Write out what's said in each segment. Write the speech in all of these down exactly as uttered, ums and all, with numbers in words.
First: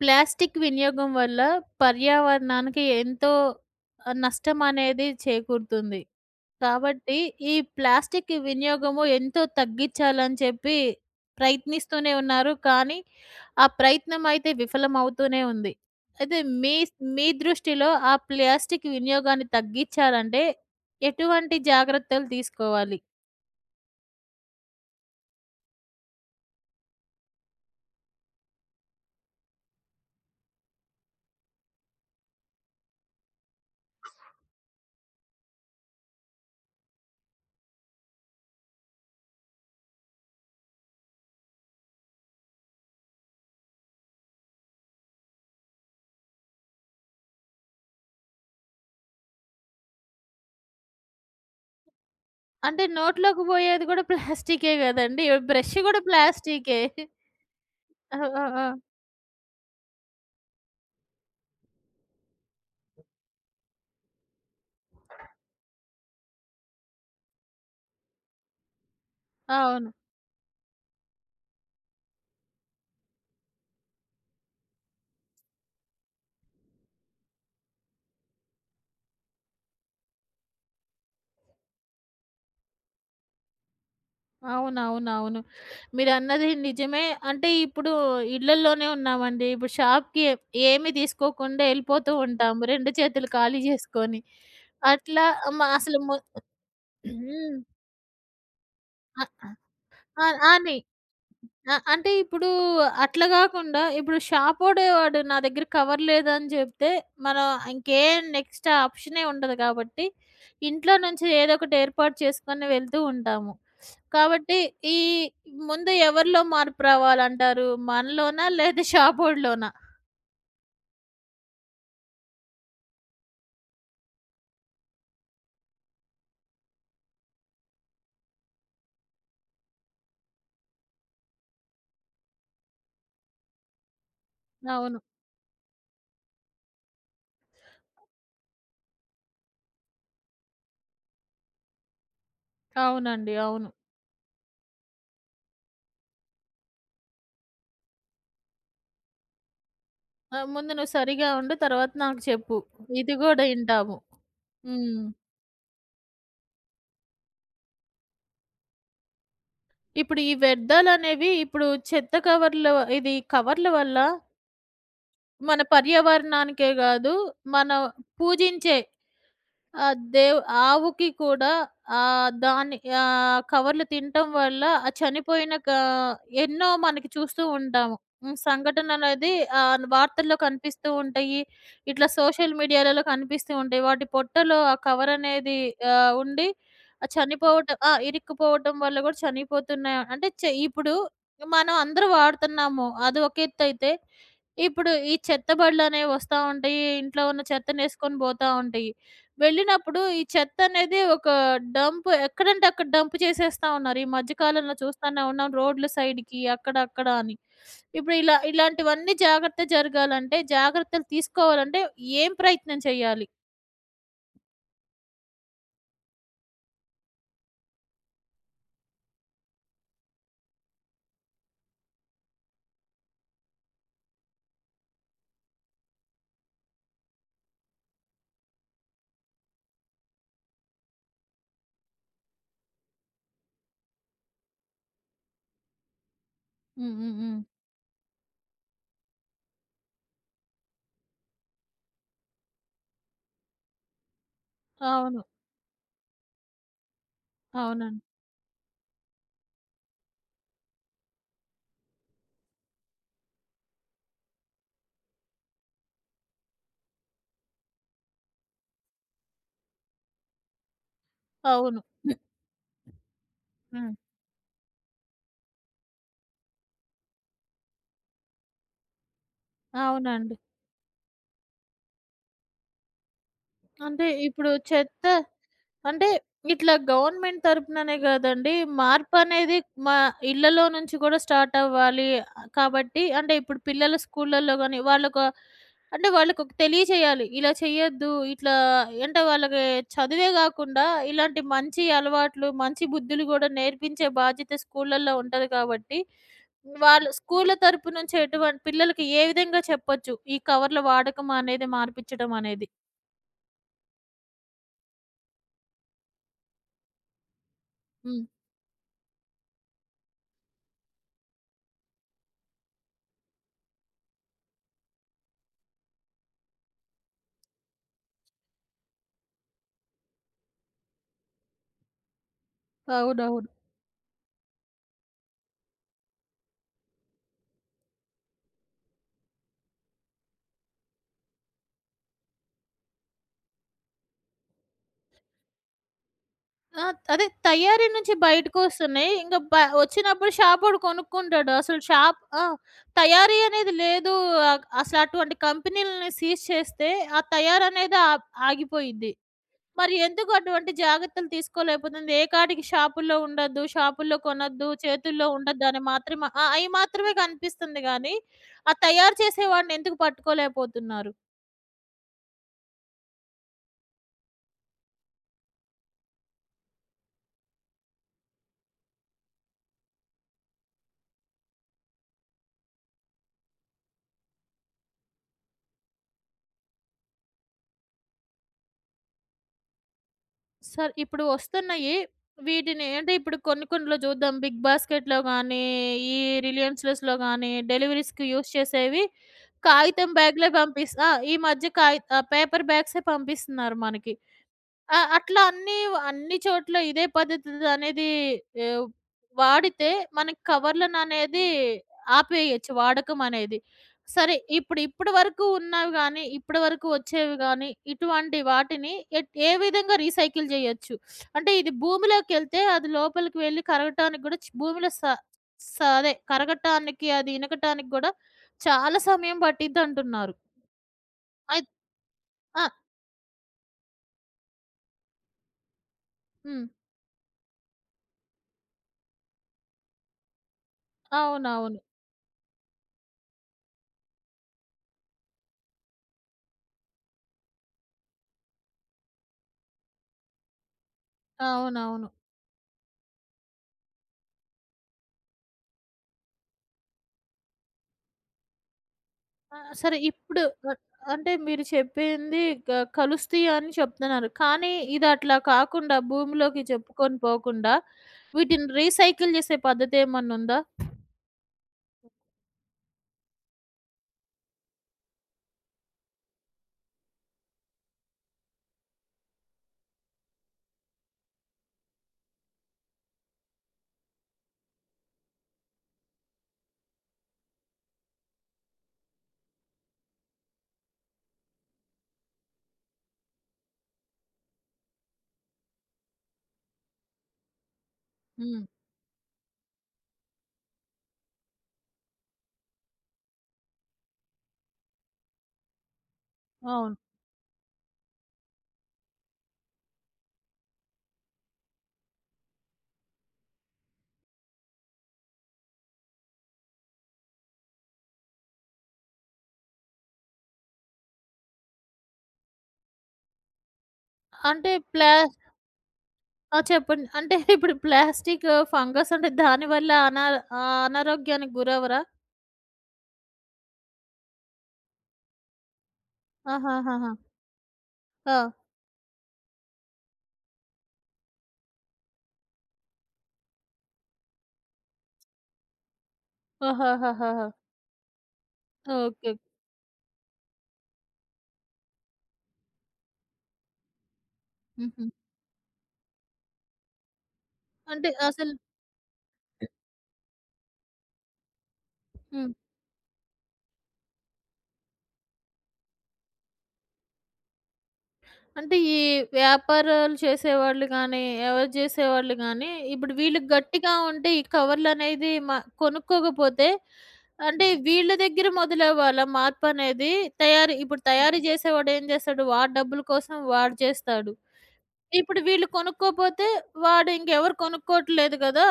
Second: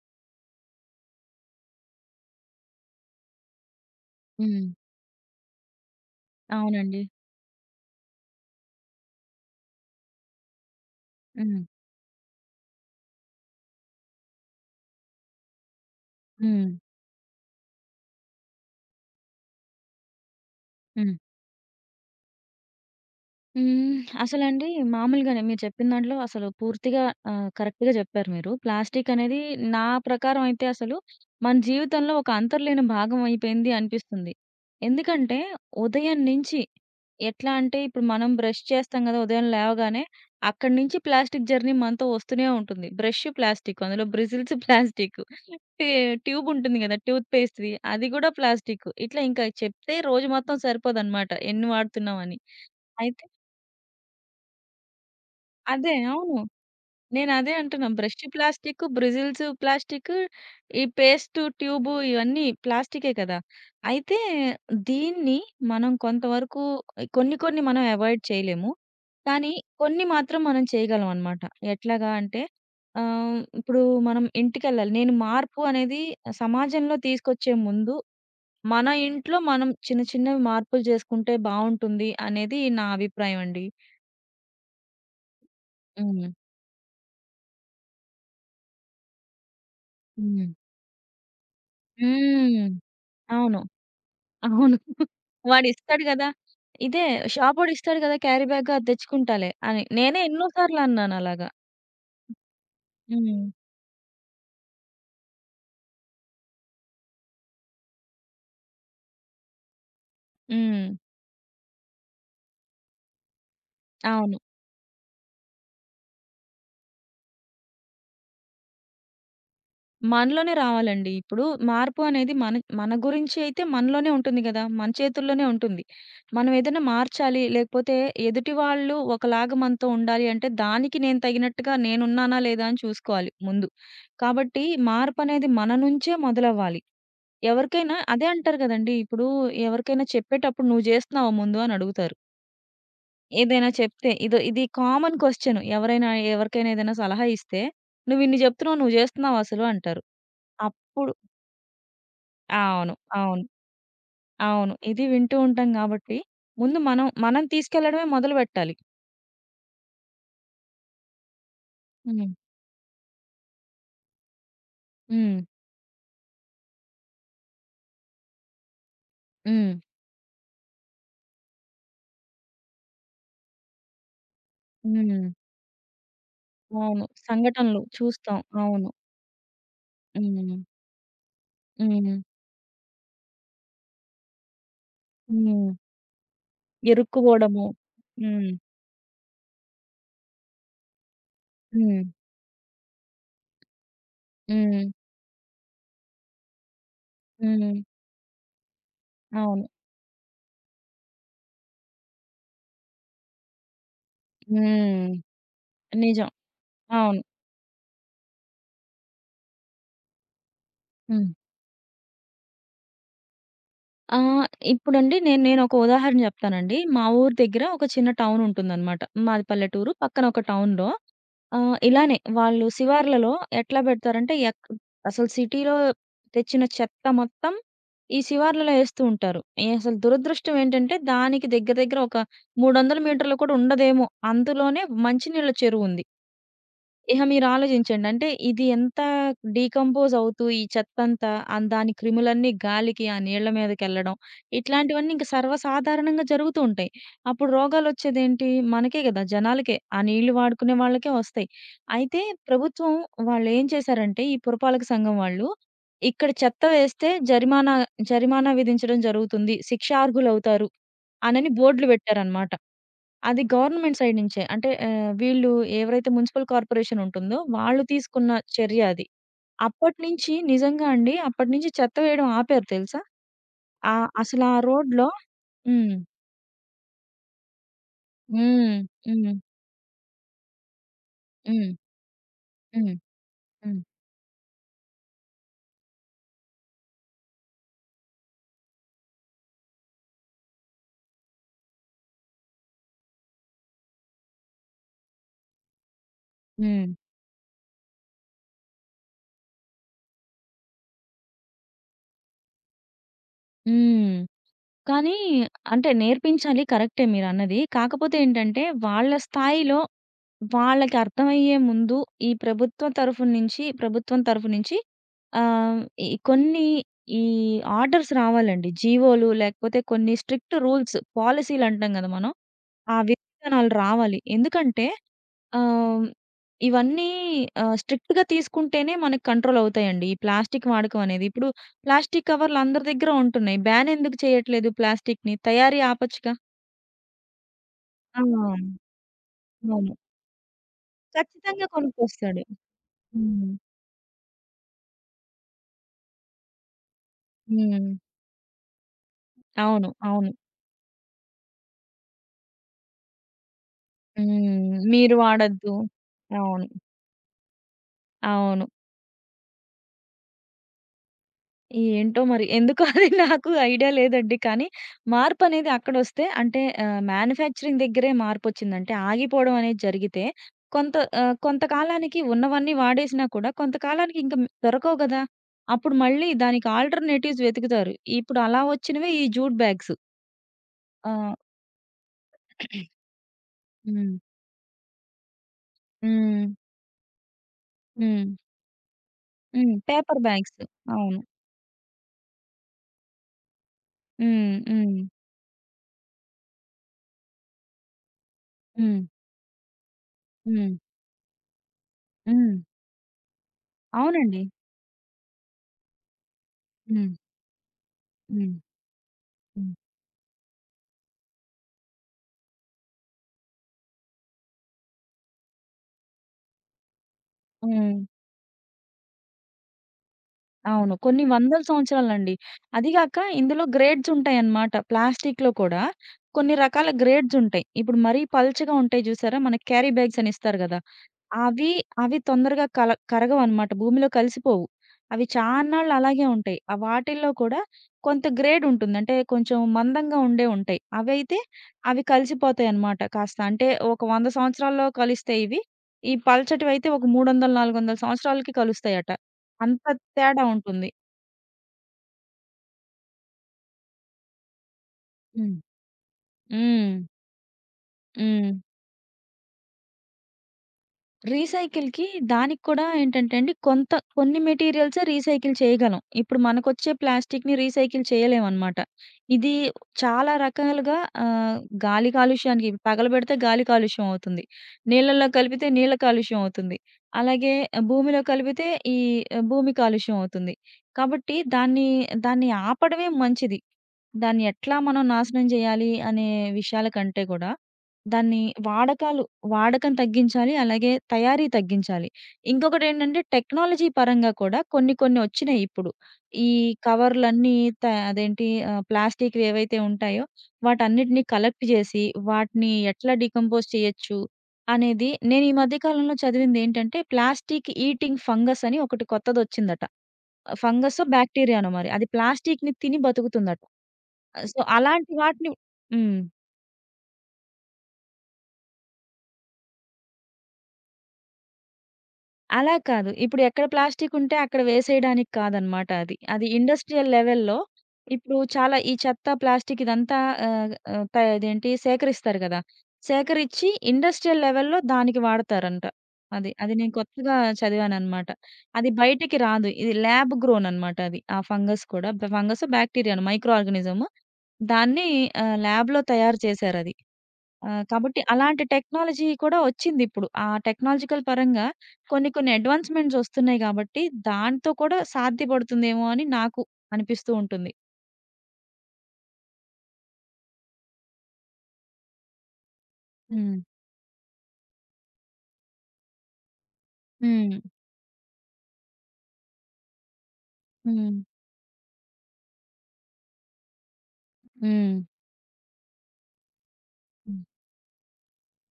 Plastic వినియోగం వల్ల పర్యావరణానికి ఎంతో ఆహ్, హ్మ్. నష్టమనేది చేకూరుతుంది. అవునండి. కాబట్టి ఈ ప్లాస్టిక్ వినియోగము ఎంతో తగ్గిచ్చాలని చెప్పి హ్మ్. ప్రయత్నిస్తూనే ఉన్నారు. కానీ ఆ ప్రయత్నం అయితే విఫలమవుతూనే ఉంది. అయితే హ్మ్. మీ మీ దృష్టిలో ఆ ప్లాస్టిక్ వినియోగాన్ని తగ్గిచ్చాలంటే హ్మ్. ఎటువంటి జాగ్రత్తలు తీసుకోవాలి? హ్మ్. అసలండి, మామూలుగానే మీరు చెప్పిన దాంట్లో అసలు పూర్తిగా ఆహ్, కరెక్ట్‌గా చెప్పారు మీరు. ప్లాస్టిక్ అనేది నా ప్రకారం అయితే అసలు మన జీవితంలో ఒక అంతర్లేని భాగం అయిపోయింది అనిపిస్తుంది. ఎందుకంటే ఉదయం నుంచి ఎట్లా అంటే ఇప్పుడు మనం బ్రష్ చేస్తాం గదా! ఉదయం లేవగానే, అక్కడి నుంచి ప్లాస్టిక్ జర్నీ మనతో వస్తూనే ఉంటుంది. బ్రష్ ప్లాస్టిక్, అందులో బ్రిజిల్స్ ప్లాస్టిక్, టే ట్యూబ్ ఉంటుంది గదా! టూత్ పేస్ట్‌ది అది గూడా ప్లాస్టిక్. ఇట్లా ఇంకా చెప్తే రోజు మొత్తం సరిపోదనమాట. ఎన్ని వాడుతున్నాం అని. అంటే అయితే నోట్లోకి పోయేది గూడా ప్లాస్టికే గదండీ! బ్రష్ అదే. గూడా అవును. ప్లాస్టికే. నేనదే అంటున్నా. బ్రష్ ఆ! ఆ! ఆ! ప్లాస్టిక్, బ్రిజిల్స్ ప్లాస్టిక్, ఈ పేస్ట్ ట్యూబు ఇవన్నీ ప్లాస్టికే కదా! అయితే దీన్ని మనం కొంతవరకు, కొన్ని కొన్ని మనం అవాయిడ్ చేయలేము. కానీ అవును. కొన్ని మాత్రం మనం చేయగలం అనమాట. ఎట్లాగా అంటే ఆహ్, ఇప్పుడు మనం ఇంటికెళ్ళాలి. నేను మార్పు అనేది సమాజంలో తీసుకొచ్చే ముందు మన ఇంట్లో మనం చిన్న చిన్నవి మార్పులు చేసుకుంటే బావుంటుంది అనేది నా అభిప్రాయం అండి. అవునవునవును. హ్మ్. మీరన్నది నిజమే. అంటే ఇప్పుడు ఇళ్ళల్లోనే ఉన్నామండి. ఇప్పుడు షాప్‌కి హ్మ్. ఏమి తీసుకోకుండా ఎళ్ళిపోతూ ఉంటాము. హ్మ్. రెండు చేతులు అవును. ఖాళీ చేసుకొని. అవును. అట్లా మ అసలు వాడిస్తాడు ము గదా! ఇదే, హ్మ్. షాపోడు ఇస్తాడు గదా! క్యారీ బ్యాగ్ అది అ తెచ్చుకుంటాలే అని. నేనే అ ఎన్నో అని. సార్లు అన్నాను అలాగా. అ అంటే ఇప్పుడు అట్లా హ్మ్. గాకుండా ఇప్పుడు షాపోడే వాడు నా దగ్గర కవర్ లేదని జెప్తే మనం ఇంకేం నెక్స్ట్ ఆప్షనే ఉండదు కాబట్టి హ్మ్. ఇంట్లో నుంచి ఏదో ఒకటి ఏర్పాటు చేసుకొని వెళ్తూ ఉంటాము. అవును. కాబట్టి ఈ ముందు ఎవరిలో మార్పు రావాలంటారు? మనలోనా? లేదా షాపోడిలోనా? మనలోనే రావాలండి. ఇప్పుడు మార్పు అనేది మన మన గురించి అయితే మనలోనే ఉంటుంది గదా! మన చేతుల్లోనే ఉంటుంది. మనం ఏదైనా మార్చాలి, లేకపోతే ఎదుటి వాళ్ళు ఒకలాగా మనతో ఉండాలి అంటే, దానికి నేను తగినట్టుగా నేనున్నానా లేదా అని చూసుకోవాలి ముందు. కాబట్టి అవును. మార్పనేది మన నుంచే మొదలవ్వాలి. ఎవరికైనా అదే అంటారు గదండీ! ఇప్పుడు ఎవరికైనా చెప్పేటప్పుడు "నువ్వు జేస్తున్నావా ముందు" అని అడుగుతారు. అవునండి. ఏదైనా అవును. చెప్తే ఇదో ఇది కామన్ క్వెషన్. ఎవరైనా ఎవరికైనా ఏదైనా సలహా ఇస్తే, "నువ్విన్ని జెప్తున్నావు, నువ్వు జేస్తున్నావా అసలు" అంటారు. ఆ! ముందు నువ్వు అప్పుడు సరిగా ఉండు. తర్వాత నాకు చెప్పు. అవును. ఇది అవును. గూడా ఇంటాము. అవును. హ్మ్. ఇది వింటూ ఉంటాం గాబట్టి, ముందు మనం, మనం తీసుకెళ్ళడమే మొదలుపెట్టాలి. ఇప్పుడు ఈ వ్యర్థాలనేవి ఇప్పుడు చెత్త హ్మ్. కవర్లు ఇది కవర్ల వల్ల హ్మ్. మన పర్యావరణానికే గాదు, మనం పూజించే హ్మ్. ఆ! దేవ్ ఆవుకి కూడా ఆహ్, దాన్ని ఆహ్, కవర్లు తినటం వల్ల ఆ హ్మ్. చనిపోయిన కా ఎన్నో అవును. మనకి చూస్తూ సంఘటనలు ఉంటాము. హ్మ్. చూస్తాం. అవును. సంఘటనలనేది ఆహ్, వార్తల్లో హ్మ్. కనిపిస్తూ ఉంటాయి. ఇట్లా హ్మ్. సోషల్ మీడియాలలో కనిపిస్తూ ఉంటాయి. వాటి పొట్టలో ఆ కవరనేది హ్మ్. ఆహ్, ఉండి ఆ ఇరుక్కుపోవడము. చనిపోవటం ఆ! హ్మ్. ఇరుక్కుపోవటం వల్ల గూడా చనిపోతున్నాయి. అంటే చె ఇప్పుడు మనం హ్మ్. అందరూ వాడుతున్నాము. అది ఒక ఎత్తైతే, హ్మ్. ఇప్పుడు ఈ చెత్త బళ్ళనేవి వస్తా ఉంటాయి. ఇంట్లో ఉన్న హ్మ్. చెత్తనేసుకొని పోతా ఉంటాయి. అవును. వెళ్ళినప్పుడు ఈ చెత్తనేది ఒక డంప్ ఎక్కడంటే అక్కడ డంప్ చేసేస్తా ఉన్నారు. ఈ మధ్య కాలంలో హ్మ్. చూస్తానే ఉన్నాం రోడ్ల నిజం. సైడ్‌కి అక్కడ, అక్కడ అవును. అని. ఇప్పుడు ఇలా ఇలాంటివన్నీ జాగ్రత్త జరగాలంటే, జాగ్రత్తలు హ్మ్. తీసుకోవాలంటే ఏం ప్రయత్నం చేయాలి? ఆహ్, ఇప్పుడండి, నేను నేనొక ఉదాహరణ జెప్తానండి. మా ఊరు దగ్గర ఒక చిన్న టౌనుంటుందనమాట. మాది పల్లెటూరు. పక్కన ఒక టౌన్‌లో ఆ! ఇలానే వాళ్ళు శివార్లలో ఎట్లా బెడతారంటే ఎక్ అసలు సిటీలో తెచ్చిన చెత్త మొత్తం ఈ శివార్లలో ఏస్తూ ఉంటారు. ఏ అసలు దురదృష్టం ఏంటంటే దానికి దగ్గర దగ్గర ఒక మూడు వందల మీటర్లు కూడా ఉండదేమో! అందులోనే మంచినీళ్ళ చెరువుంది. హ్మ్. హ్మ్. ఇహ హ్మ్. మీరాలోచించండి. అంటే ఇది ఎంత డీకంపోజ్ అవుతూ ఈ చెత్తంతా ఆన్ దాని క్రిములన్నీ గాలికి ఆ నీళ్ళ మీదకెళ్ళడం, ఇట్లాంటివన్నీ అవును. ఇంక సర్వసాధారణంగా జరుగుతూ ఉంటాయి. అప్పుడు అవునండి. రోగాలొచ్చేదేంటి? మనకే గదా! జనాలకే. ఆ నీళ్లు వాడుకునే వాళ్ళకే వస్తాయి. అయితే ప్రభుత్వం, వాళ్ళేం చేశారంటే ఈ పురపాలక సంఘం వాళ్ళు, ఇక్కడ చెత్త వేస్తే జరిమానా జరిమానా విధించడం జరుగుతుంది. శిక్షార్హులవుతారు. అనని అవును. బోర్డులు పెట్టారనమాట. అది హ్మ్. గవర్నమెంట్ సైడ్ నుంచే. అంటే ఆహ్, వీళ్ళు ఎవరైతే మున్సిపల్ కార్పొరేషన్ ఉంటుందో వాళ్ళు తీసుకున్న చర్య అది. అప్పటినుంచి అవునండి. నిజంగా అండి అప్పటినుంచి చెత్త వేయడం ఆపారు తెలుసా? అంటే ఆహ్, అసలా ఇప్పుడు చెత్త రోడ్‌లో. హ్మ్. అంటే ఇట్లా గవర్నమెంట్ తరపుననే కాదండి. హ్మ్. హ్మ్. మార్పనేది మా ఇళ్ళలో నుంచి కూడా స్టార్ట్ హ్మ్. అవ్వాలి. ఆ, హ్మ్. కాబట్టి అంటే ఇప్పుడు హ్మ్. పిల్లల స్కూళ్ళల్లో గాని వాళ్ళొక అంటే వాళ్ళకొక తెలియజేయాలి. ఇలా చేయొద్దు. ఇట్లా అంటే వాళ్ళకి చదువే గాకుండా ఇలాంటి మంచి అలవాట్లు, మంచి బుద్ధులు గూడా నేర్పించే బాధ్యత స్కూళ్ళల్లో ఉంటది కాబట్టి, హ్మ్. వాళ్ళు స్కూళ్ళ తరపు నుంచి ఎటువంటి పిల్లలకి ఏ విధంగా చెప్పొచ్చు. ఈ కవర్‌ల వాడకం అనేది మార్పించడం అనేది. హ్మ్. కానీ అంటే నేర్పించాలి, కరెక్టే మీరన్నది. కాకపోతే హ్మ్. ఏంటంటే వాళ్ళ స్థాయిలో వాళ్ళకి అర్థమయ్యే ముందు ఈ ప్రభుత్వ తరఫు నుంచి ప్రభుత్వం తరఫు నుంచి ఆహ్, ఈ కొన్ని ఈ ఆర్డర్స్ రావాలండి. జీవోలు లేకపోతే కొన్ని స్ట్రిక్ట్ రూల్స్, పాలిసీలు అంటాం గదా మనం. ఆ అవునవును. విధానాలు రావాలి. ఎందుకంటే ఆహ్, ఇవన్నీ ఆహ్, స్ట్రిక్ట్‌గా తీసుకుంటేనే మనకు కంట్రోల్ అవుతాయండి. ఈ ప్లాస్టిక్ వాడకం అనేది. ఇప్పుడు ప్లాస్టిక్ కవర్లు అందరి దగ్గర ఉంటున్నాయి. బ్యాన్ ఎందుకు చేయట్లేదు ప్లాస్టిక్‌ని? తయారీ ఆపొచ్చుగా. ఆ! అదే తయారీ నుంచి ఆ! బయటికొస్తున్నాయి. ఇంక బ అవును. వచ్చినప్పుడు షాపోడు కొనుక్కుంటాడు. ఖచ్చితంగా అసలు షాప్ ఆ! కొనుక్కొస్తాడు. తయారీ హ్మ్. అనేది లేదు. అగ్ అసలు అటువంటి కంపెనీలని సీజ్ చేస్తే, ఆ హ్మ్. తయారనేది ఆప్ ఆగిపోయిద్ది. అవును. మరి అవును. ఎందుకు అటువంటి జాగ్రత్తలు తీసుకోలేకపోతుంది? ఏ కాడికి షాపుల్లో ఉండద్దు, షాపుల్లో కొనొద్దు, హ్మ్. మీరు చేతుల్లో ఉండద్దు వాడొద్దు. అని మాత్రమే ఆ! అవును. అయి మాత్రమే కనిపిస్తుంది గానీ, అవును. ఆ తయారు చేసేవాడిని ఎందుకు పట్టుకోలేకపోతున్నారు? ఏంటో మరి ఎందుకో అది నాకు ఐడియా లేదండి. కానీ మార్పనేది అక్కడొస్తే, అంటే ఆహ్, మ్యానుఫ్యాక్చరింగ్ దగ్గరే మార్పొచ్చిందంటే, ఆగిపోవడం అనేది జరిగితే కొంత ఆహ్, కొంతకాలానికి ఉన్నవన్నీ వాడేసినా కూడా, కొంతకాలానికి ఇంక దొరకవు గదా! అప్పుడు మళ్ళీ దానికి ఆల్టర్‌నేటివ్స్ వెతుకుతారు. ఇప్పుడు అలా వచ్చినవే ఈ జూట్ బ్యాగ్స్. సార్ ఇప్పుడు ఆ! వస్తున్నాయి. వీటిని అంటే ఇప్పుడు కొన్ని కొన్నిలో హ్మ్. చూద్దాం 'బిగ్ బాస్కెట్'లో గానీ, ఈ హ్మ్. 'రిలయన్స్ ఫ్రెష్'లో గానీ డెలివరీస్‌కి హ్మ్. యూజ్ చేసేవి హ్మ్. కాగితం పేపర్ బ్యాగ్‌లే బ్యాగ్స్. పంపిస్ ఆ! అవును. ఈ మధ్య కాగి ఆహ్, పేపర్ బ్యాగ్సే పంపిస్తున్నారు మనకి. హ్మ్. హ్మ్. ఆ! అట్లా అన్నీ అన్ని చోట్ల ఇదే పద్ధతి అనేది ఆహ్, హ్మ్. వాడితే మనకి హ్మ్. కవర్లననేది హ్మ్. ఆపేయొచ్చు వాడకం అనేది. సరే అవునండి. ఇప్పుడు ఇప్పటి వరకు ఉన్నవి గానీ, ఇప్పటి వరకు హ్మ్. వచ్చేవి గానీ, ఇటువంటి హ్మ్. వాటిని ఎట్ ఏ హ్మ్. విధంగా రీసైకిల్ జేయొచ్చు? అంటే ఇది భూమిలోకెళ్తే అది లోపలికి వెళ్లి కరగటానికి గూడా చ్ భూమిలో స స అదే కరగటానికి అది ఇనకటానికి హ్మ్. గూడా చాలా సమయం పట్టిద్దంటున్నారు. అవును. కొన్ని వందల అయి సంవత్సరాలండి. ఆ! అది గాక ఇందులో గ్రేడ్స్ ఉంటాయన్నమాట. ప్లాస్టిక్‌లో కూడా కొన్ని హ్మ్. రకాల గ్రేడ్స్ ఉంటాయి. ఇప్పుడు మరీ పల్చగా ఉంటాయి చూసారా? మనకి క్యారీ బ్యాగ్స్ అని ఇస్తారు గదా! అవి, అవునవును. అవి తొందరగా కల కరగవనమాట. భూమిలో కలిసిపోవు. అవి చాన్నాళ్ళు అలాగే ఉంటాయి. ఆ వాటిల్లో కూడా కొంత గ్రేడ్ ఉంటుంది. అంటే కొంచెం మందంగా ఉండేవి ఉంటాయి. అవైతే అవి అవునవును. కలిసిపోతాయన్నమాట కాస్త. అంటే ఒక వంద సంవత్సరాల్లో కలుస్తాయి ఇవి. ఈ పల్చటివైతే ఒక మూడు వందల, నాలుగు వందల సంవత్సరాలకి కలుస్తాయట. ఆ! అంత సరే ఇప్పుడు తేడా అ ఉంటుంది. అంటే మీరు చెప్పింది క కలుస్తాయి అని చెప్తున్నారు. కానీ ఇది అట్లా హ్మ్. కాకుండా భూమిలోకి హ్మ్. చెప్పుకొని పోకుండా హ్మ్. వీటిని రీసైకిల్ చేసే పద్ధతి ఏమన్నా ఉందా? రీసైకిల్‌కి, దానికి కూడా ఏంటంటే అండి, కొంత కొన్ని మెటీరియల్సే రీసైకిల్ చేయగలం. ఇప్పుడు మనకొచ్చే ప్లాస్టిక్‌ని రీసైకిల్ చేయలేమనమాట. ఇది చాలా రకాలుగా ఆహ్, గాలి కాలుష్యానికి, పగలబెడితే గాలి కాలుష్యం అవుతుంది. నీళ్ళలో కలిపితే నీళ్ళ కాలుష్యం అవుతుంది. అలాగే భూమిలో కలిపితే ఈ భూమి కాలుష్యం అవుతుంది. కాబట్టి దాన్ని, దాన్ని ఆపడమే మంచిది. దాన్ని ఎట్లా మనం నాశనం చేయాలి అనే విషయాల కంటే కూడా, దాన్ని హ్మ్. వాడకాలు వాడకం తగ్గించాలి. అలాగే తయారీ తగ్గించాలి. ఇంకొకటేంటంటే టెక్నాలజీ పరంగా కూడా కొన్ని కొన్ని వచ్చినాయి ఇప్పుడు. ఈ అవును. కవర్‌లన్నీ త అదేంటి ఆహ్, ప్లాస్టిక్‌వి ఏవైతే ఉంటాయో వాటన్నిటిని కలెక్ట్ చేసి, వాటిని ఎట్లా డీకంపోజ్ చేయొచ్చు అనేది నేను ఈ మధ్య కాలంలో చదివిందేంటంటే, ప్లాస్టిక్ ఈటింగ్ ఫంగస్ అని ఒకటి కొత్తదొచ్చిందట. ఫంగసో, బ్యాక్టీరియానో మరి. అది ప్లాస్టిక్‌ని తిని బతుకుతుందట. సో, అంటే ప్లా అలాంటి వాటిని. హ్మ్. ఆ! చెప్పండి. అంటే ఇప్పుడు ప్లాస్టిక్ ఫంగస్ అంటే దాని వల్ల అనా ఆహ్, అనారోగ్యానికి గురవ్వరా? అలా కాదు. ఇప్పుడు ఎక్కడ ప్లాస్టికుంటే అక్కడ వేసేయడానికి కాదనమాట అది. అది ఇండస్ట్రియల్ ఆహాహాహా! లెవెల్‌లో ఇప్పుడు ఆ! చాలా ఈ చెత్త, ప్లాస్టిక్ ఇదంతా ఆహ్, ఆహ్, త ఇదేంటి, సేకరిస్తారు గదా! సేకరించి ఇండస్ట్రియల్ లెవెల్‌లో దానికి వాడతారంట. అది. అది నేను కొత్తగా ఆహాహాహాహా! చదివాననమాట. అది ఓకే. బయటికి రాదు. ఇది ల్యాబ్ గ్రోన్ అనమాట అది. ఆ ఫంగస్ కూడా. ఫంగసో, బ్యాక్టీరియానో మైక్రో ఆర్గానిజము. హుహు. దాన్ని ఆహ్, ల్యాబ్‌లో తయారు చేశారది. ఆ! అంటే కాబట్టి అసలు అలాంటి టెక్నాలజీ కూడా వచ్చిందిప్పుడు. ఆ టెక్నాలజికల్ పరంగా కొన్ని కొన్ని హ్మ్. అడ్వాన్స్‌మెంట్స్ వస్తున్నాయి కాబట్టి, దాంతో కూడా సాధ్యపడుతుందేమో అని నాకు అనిపిస్తూ ఉంటుంది. అంటే ఈ వ్యాపారాలు చేసేవాళ్ళు గానీ, ఎవరు చేసేవాళ్ళు గానీ, ఇప్పుడు వీళ్ళు హ్మ్. గట్టిగా ఉండి ఈ కవర్లనేది మ కొనుక్కోకపోతే హ్మ్. అంటే వీళ్ళ దగ్గర మొదలవ్వాలా మార్పనేది? తయారీ ఇప్పుడు హ్మ్. తయారీ చేసేవాడేం చేస్తాడు? వాడి డబ్బుల కోసం వాడు చేస్తాడు. హ్మ్. ఇప్పుడు వీళ్ళు కొనుక్కోపోతే వాడు హ్మ్. ఇంకెవరు కొనుక్కోవట్లేదు కదా!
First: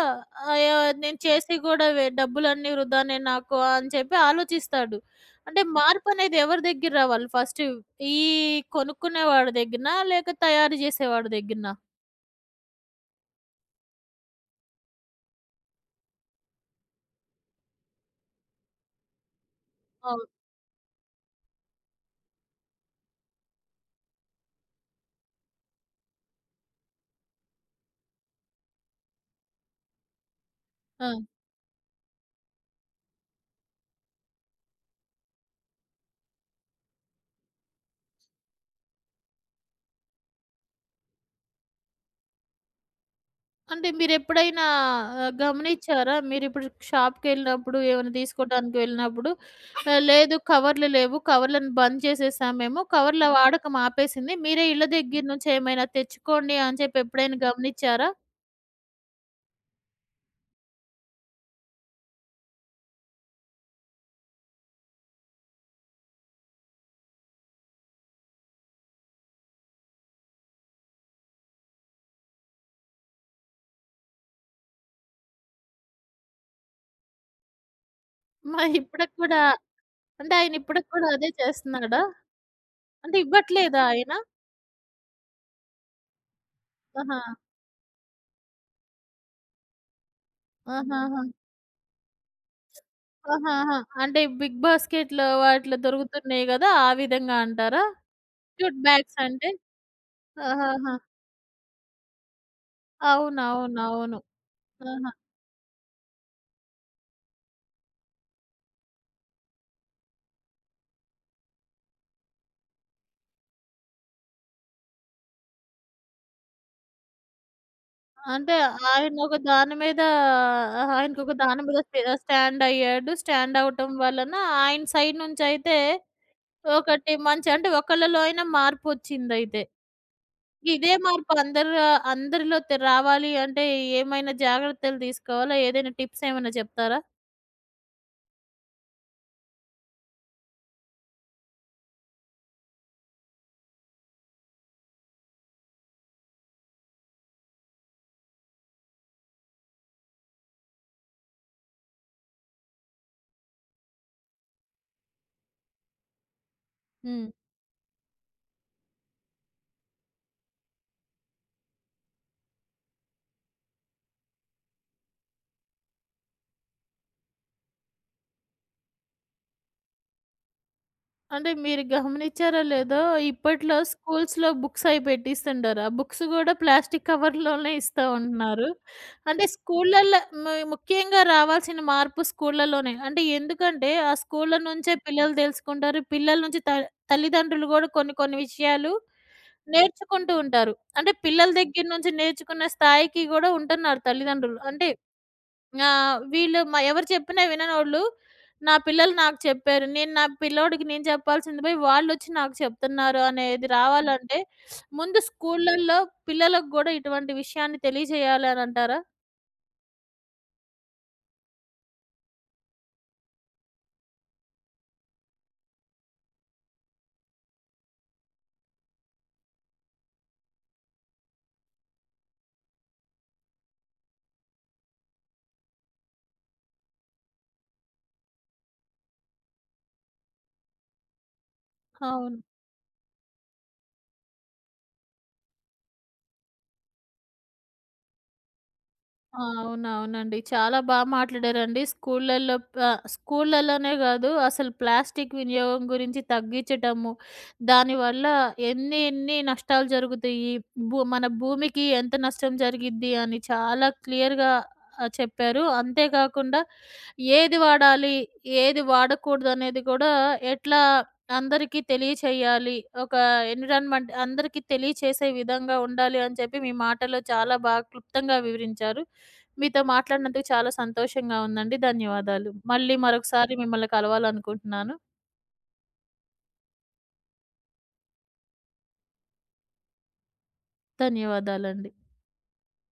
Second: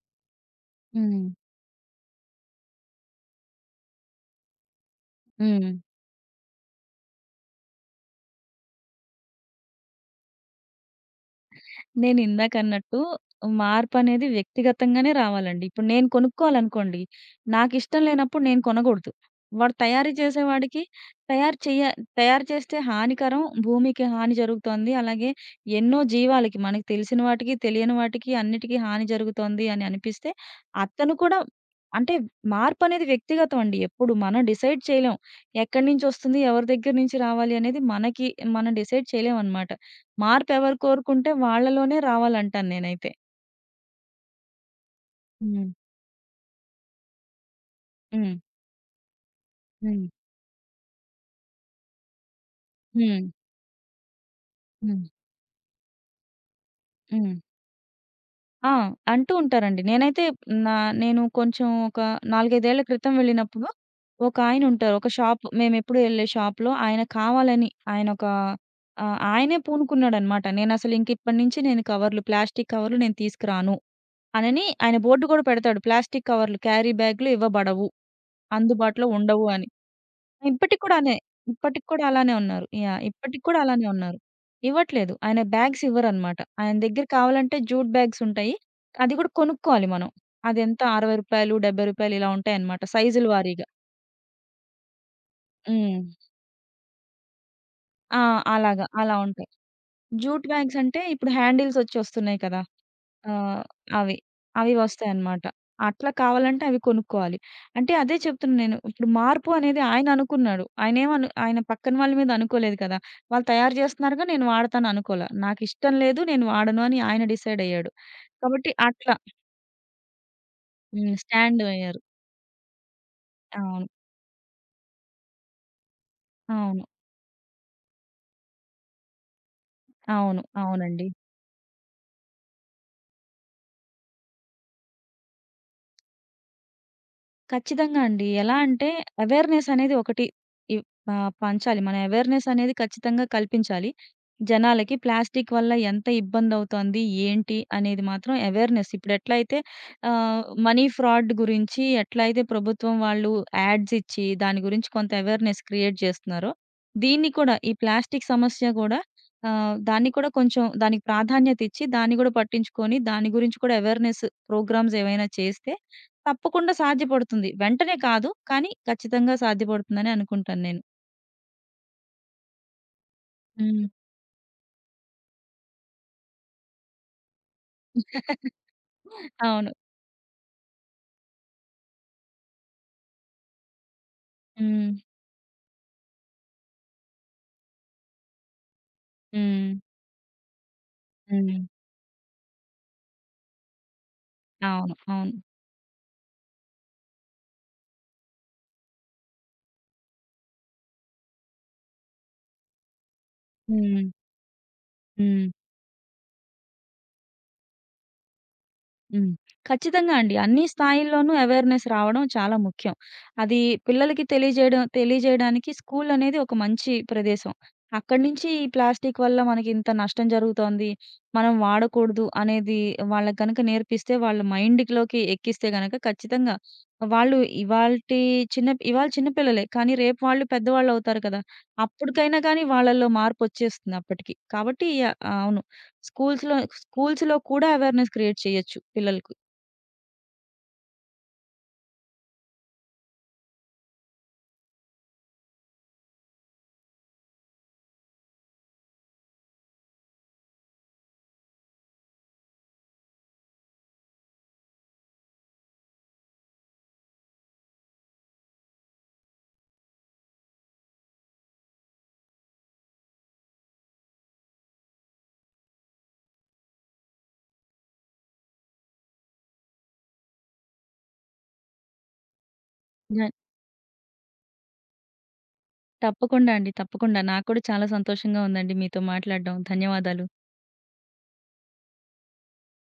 అయ్యో! నేను హ్మ్. చేసి కూడా వె డబ్బులన్నీ వృధానే నాకు అని చెప్పి ఆలోచిస్తాడు. అంటే హ్మ్. మార్పనేది ఎవరి దగ్గర రావాలి ఫస్ట్? ఈ కొనుక్కునేవాడి దగ్గరనా? లేక తయారు చేసేవాడి దగ్గరనా? నేనిందాకన్నట్టు, మార్పనేది వ్యక్తిగతంగానే రావాలండి. ఇప్పుడు నేను కొనుక్కోవాలనుకోండి, నాకిష్టం లేనప్పుడు నేను కొనగూడదు. వాడు తయారీ అవును. చేసేవాడికి తయారు చెయ్య తయారు చేస్తే హానికరం, భూమికి హాని జరుగుతోంది. అలాగే ఎన్నో జీవాలకి, మనకు తెలిసిన వాటికి, తెలియని వాటికి అన్నిటికి హాని జరుగుతోంది అని అనిపిస్తే, అతను ఆ! కూడా అంటే మార్పనేది వ్యక్తిగతం అండి. ఎప్పుడు మనం డిసైడ్ చేయలేం. ఎక్కడి నుంచొస్తుంది, ఎవరి దగ్గర నుంచి రావాలి అనేది మనకి, మనం డిసైడ్ చేయలేమనమాట. మార్పెవరు కోరుకుంటే వాళ్ళలోనే రావాలంటాను నేనైతే. అంటే మీరెప్పుడైనా ఆహ్, హ్మ్. గమనిచ్చారా? మీరిప్పుడు షాప్‌కెళ్ళినప్పుడు, ఏమైనా హ్మ్. తీసుకోటానికి వెళ్ళినప్పుడు ఆహ్, హ్మ్. లేదు కవర్లు లేవు. కవర్లను బంద్ చేసేసాం మేము. హ్మ్. కవర్ల వాడకం ఆపేసింది. మీరే ఇళ్ళ హ్మ్. దగ్గర నుంచి ఏమైనా తెచ్చుకోండి అని చెప్పి హ్మ్. ఎప్పుడైనా గమనిచ్చారా? ఆ! అంటూ ఉంటారండి. నేనైతే నా నేను కొంచెం ఒక నాలుగు, ఐదు ఏళ్ల క్రితం వెళ్ళినప్పుడు ఒకాయనుంటారు. ఒక షాప్, మేమెప్పుడు ఎళ్ళే షాప్‌లో ఆయన కావాలని ఆయనొక ఆహ్, ఆయనే పూనుకున్నాడనమాట. నేనసలు ఇంక ఇప్పటి నుంచి నేను కవర్లు, ప్లాస్టిక్ కవర్లు నేను తీసుకురాను అనని ఆయన బోర్డ్ గూడా పెడతాడు. ప్లాస్టిక్ కవర్లు, క్యారీ బ్యాగ్‌లు ఇవ్వబడవు, మరి అందుబాటులో ఇప్పటికి కూడా ఉండవు అని. అంటే ఆయన ఇప్పటికి ఇప్పటికి కూడా కూడా అనే. అదే ఇప్పటికి చేస్తున్నాడా? కూడా అలానే ఉన్నారు. యాహ్! అంటే ఇప్పటికి కూడా ఇవ్వట్లేదా అలానే ఆయన? ఉన్నారు. ఇవ్వట్లేదు. ఆయన బ్యాగ్స్ ఇవ్వరనమాట. ఆయన దగ్గర ఆహా! కావాలంటే జూట్ బ్యాగ్స్ ఉంటాయి. అది కూడా కొనుక్కోవాలి మనం. అదెంత, రూ. ఆహాహా! అరవై, రూ. డెబ్బై ఇలా ఉంటాయన్నమాట సైజుల వారీగా. ఆహాహా! అంటే బిగ్ బాస్కెట్‌లో వాటిలో హ్మ్. దొరుకుతున్నాయి గదా! ఆ విధంగా అంటారా? ఆ! జూట్ అలాగా. అలా బ్యాగ్స్ ఉంటాయి. అంటే? జూట్ బ్యాగ్స్ ఆహాహా! అంటే ఇప్పుడు హ్యాండిల్స్ ఒచ్చి వస్తున్నాయి కదా! ఆ! అవి. అవునవునవును. అవి ఆహా! వస్తాయన్నమాట. అట్లా కావాలంటే అవి కొనుక్కోవాలి. అంటే అదే చెప్తున్నా నేను. ఇప్పుడు మార్పు అనేది ఆయన అనుకున్నాడు. ఆయనేమను ఆయన పక్కన వాళ్ళ మీద అనుకోలేదు కదా! వాళ్ళు తయారు చేస్తున్నారుగా, నేను వాడతాను అనుకోలా. నాకిష్టం లేదు, నేను వాడను అని ఆయన డిసైడ్ అయ్యాడు. అంటే కాబట్టి అట్లా. ఆయనొక దాని మీద హ్మ్. ఆయనకొక స్టాండ్ దాని మీద అయ్యారు. స్టే స్టాండ్ అయ్యాడు. స్టాండ్ అవును. అవ్వటం వలన ఆయన సైడ్ నుంచయితే అవును. ఒకటి మంచి అంటే ఒకళ్ళలో అయినా మార్పొచ్చిందయితే. అవును. ఇదే అవునండి. మార్పు అందరు అందరిలో తె రావాలి అంటే ఏమైనా జాగ్రత్తలు తీసుకోవాలా? ఏదైనా టిప్స్ ఏమైనా చెప్తారా? ఖచ్చితంగా అండి. ఎలా అంటే అవేర్‌నెస్ అనేది ఒకటి ఇవ్ ఆహ్, పంచాలి. మన అవేర్‌నెస్ అనేది ఖచ్చితంగా కల్పించాలి. జనాలకి ప్లాస్టిక్ వల్ల ఎంత ఇబ్బందవుతోంది? ఏంటి? అనేది మాత్రం అవేర్‌నెస్ ఇప్పుడెట్లయితే ఆహ్, మనీ ఫ్రాడ్ గురించి ఎట్లయితే ప్రభుత్వం వాళ్ళు యాడ్స్ ఇచ్చి దాని గురించి కొంత అవేర్‌నెస్ క్రియేట్ చేస్తున్నారో, హ్మ్. దీన్ని కూడా ఈ ప్లాస్టిక్ సమస్య గూడా ఆహ్, దాన్ని కూడా కొంచెం దానికి ప్రాధాన్యత ఇచ్చి, దాన్ని గూడా పట్టించుకొని దాని గురించి కూడా అవేర్‌నెస్ ప్రోగ్రామ్స్ ఏవైనా చేస్తే తప్పకుండా సాధ్యపడుతుంది. వెంటనే కాదు. కానీ ఖచ్చితంగా సాధ్యపడుతుందని అనుకుంటాను నేను. అంటే మీరు గమనిచ్చారో లేదో ఇప్పట్లో హ్మ్. స్కూల్స్‌లో బుక్స్ అయి పెట్టిస్తుండారు. ఆ బుక్స్ గూడా ప్లాస్టిక్ కవర్‌లోనే ఇస్తా ఉంటున్నారు. అంటే అవును. స్కూళ్ళల్లో ము ముఖ్యంగా రావాల్సిన మార్పు స్కూళ్ళలోనే. అంటే ఎందుకంటే ఆ స్కూళ్ళ హ్మ్. నుంచే పిల్లలు తెలుసుకుంటారు. పిల్లల నుంచి త తల్లిదండ్రులు గూడా కొన్ని కొన్ని విషయాలు హ్మ్. నేర్చుకుంటూ ఉంటారు. అంటే పిల్లల హ్మ్. దగ్గర నుంచి నేర్చుకునే స్థాయికి గూడా ఉంటున్నారు తల్లిదండ్రులు. అంటే అవును. అవును. ఆ! వీళ్ళు మ ఎవరు చెప్పినా విననోళ్ళు, నా పిల్లలు నాకు చెప్పారు. నేను నా పిల్లోడికి నేను చెప్పాల్సింది పోయి వాళ్ళొచ్చి నాకు చెప్తున్నారు అనేది హ్మ్. రావాలంటే, ముందు హ్మ్. స్కూళ్ళల్లో పిల్లలకు గూడా ఇటువంటి విషయాన్ని తెలియజేయాలి అనంటారా? హ్మ్. ఖచ్చితంగా అండి. అన్ని స్థాయిల్లోనూ అవేర్‌నెస్ రావడం చాలా ముఖ్యం. అది పిల్లలకి తెలియజేయడం తెలియజేయడానికి స్కూలనేది ఒక మంచి ప్రదేశం. అక్కడి నుంచి ఈ ప్లాస్టిక్ వల్ల మనకింత నష్టం జరుగుతోంది. మనం వాడకూడదు అనేది వాళ్ళకి గనక నేర్పిస్తే, వాళ్ళ మైండ్‌లోకి ఎక్కిస్తే గనక ఖచ్చితంగా వాళ్ళు ఇవాల్టి చిన్న ఇవాళ చిన్న పిల్లలే. కానీ రేపు వాళ్ళు పెద్దవాళ్ళవుతారు కదా! అవును. అప్పటికైనా కానీ వాళ్ళలో మార్పొచ్చేస్తుంది అప్పటికి. కాబట్టి ఆహ్, అవును. స్కూల్స్‌లో స్కూల్స్‌లో కూడా అవేర్‌నెస్ క్రియేట్ చేయొచ్చు పిల్లలకి. ఆ! అవునవునండి. చాలా బా మాట్లాడారండి. స్కూళ్ళల్లో ఆహ్, స్కూళ్ళలోనే గాదు అసలు ప్లాస్టిక్ వినియోగం గురించి తగ్గిచ్చటము, దానివల్ల ఎన్ని ఎన్ని నష్టాలు జరుగుతాయి, భూ మన భూమికి ఎంత నష్టం జరిగిద్ది అని చాలా క్లియర్‌గా ఆహ్, చెప్పారు. అంతేకాకుండా ఏది వాడాలి, ఏది వాడకూడదనేది కూడా ఎట్లా అందరికీ తెలియచేయాలి, ఒక ఎన్విరాన్మెంట్ అందరికీ తెలియచేసే విధంగా ఉండాలి అని చెప్పి మీ మాటల్లో చాలా బాగా క్లుప్తంగా వివరించారు. మీతో మాట్లాడినందుకు చాలా సంతోషంగా ఉందండి. ధన్యవాదాలు. మళ్ళీ న మరొకసారి మిమ్మల్ని కలవాలనుకుంటున్నాను. తప్పకుండా అండి. తప్పకుండా. నాకు కూడా చాలా సంతోషంగా ఉందండి మీతో మాట్లాడడం. ధన్యవాదాలు. ధన్యవాదాలండి.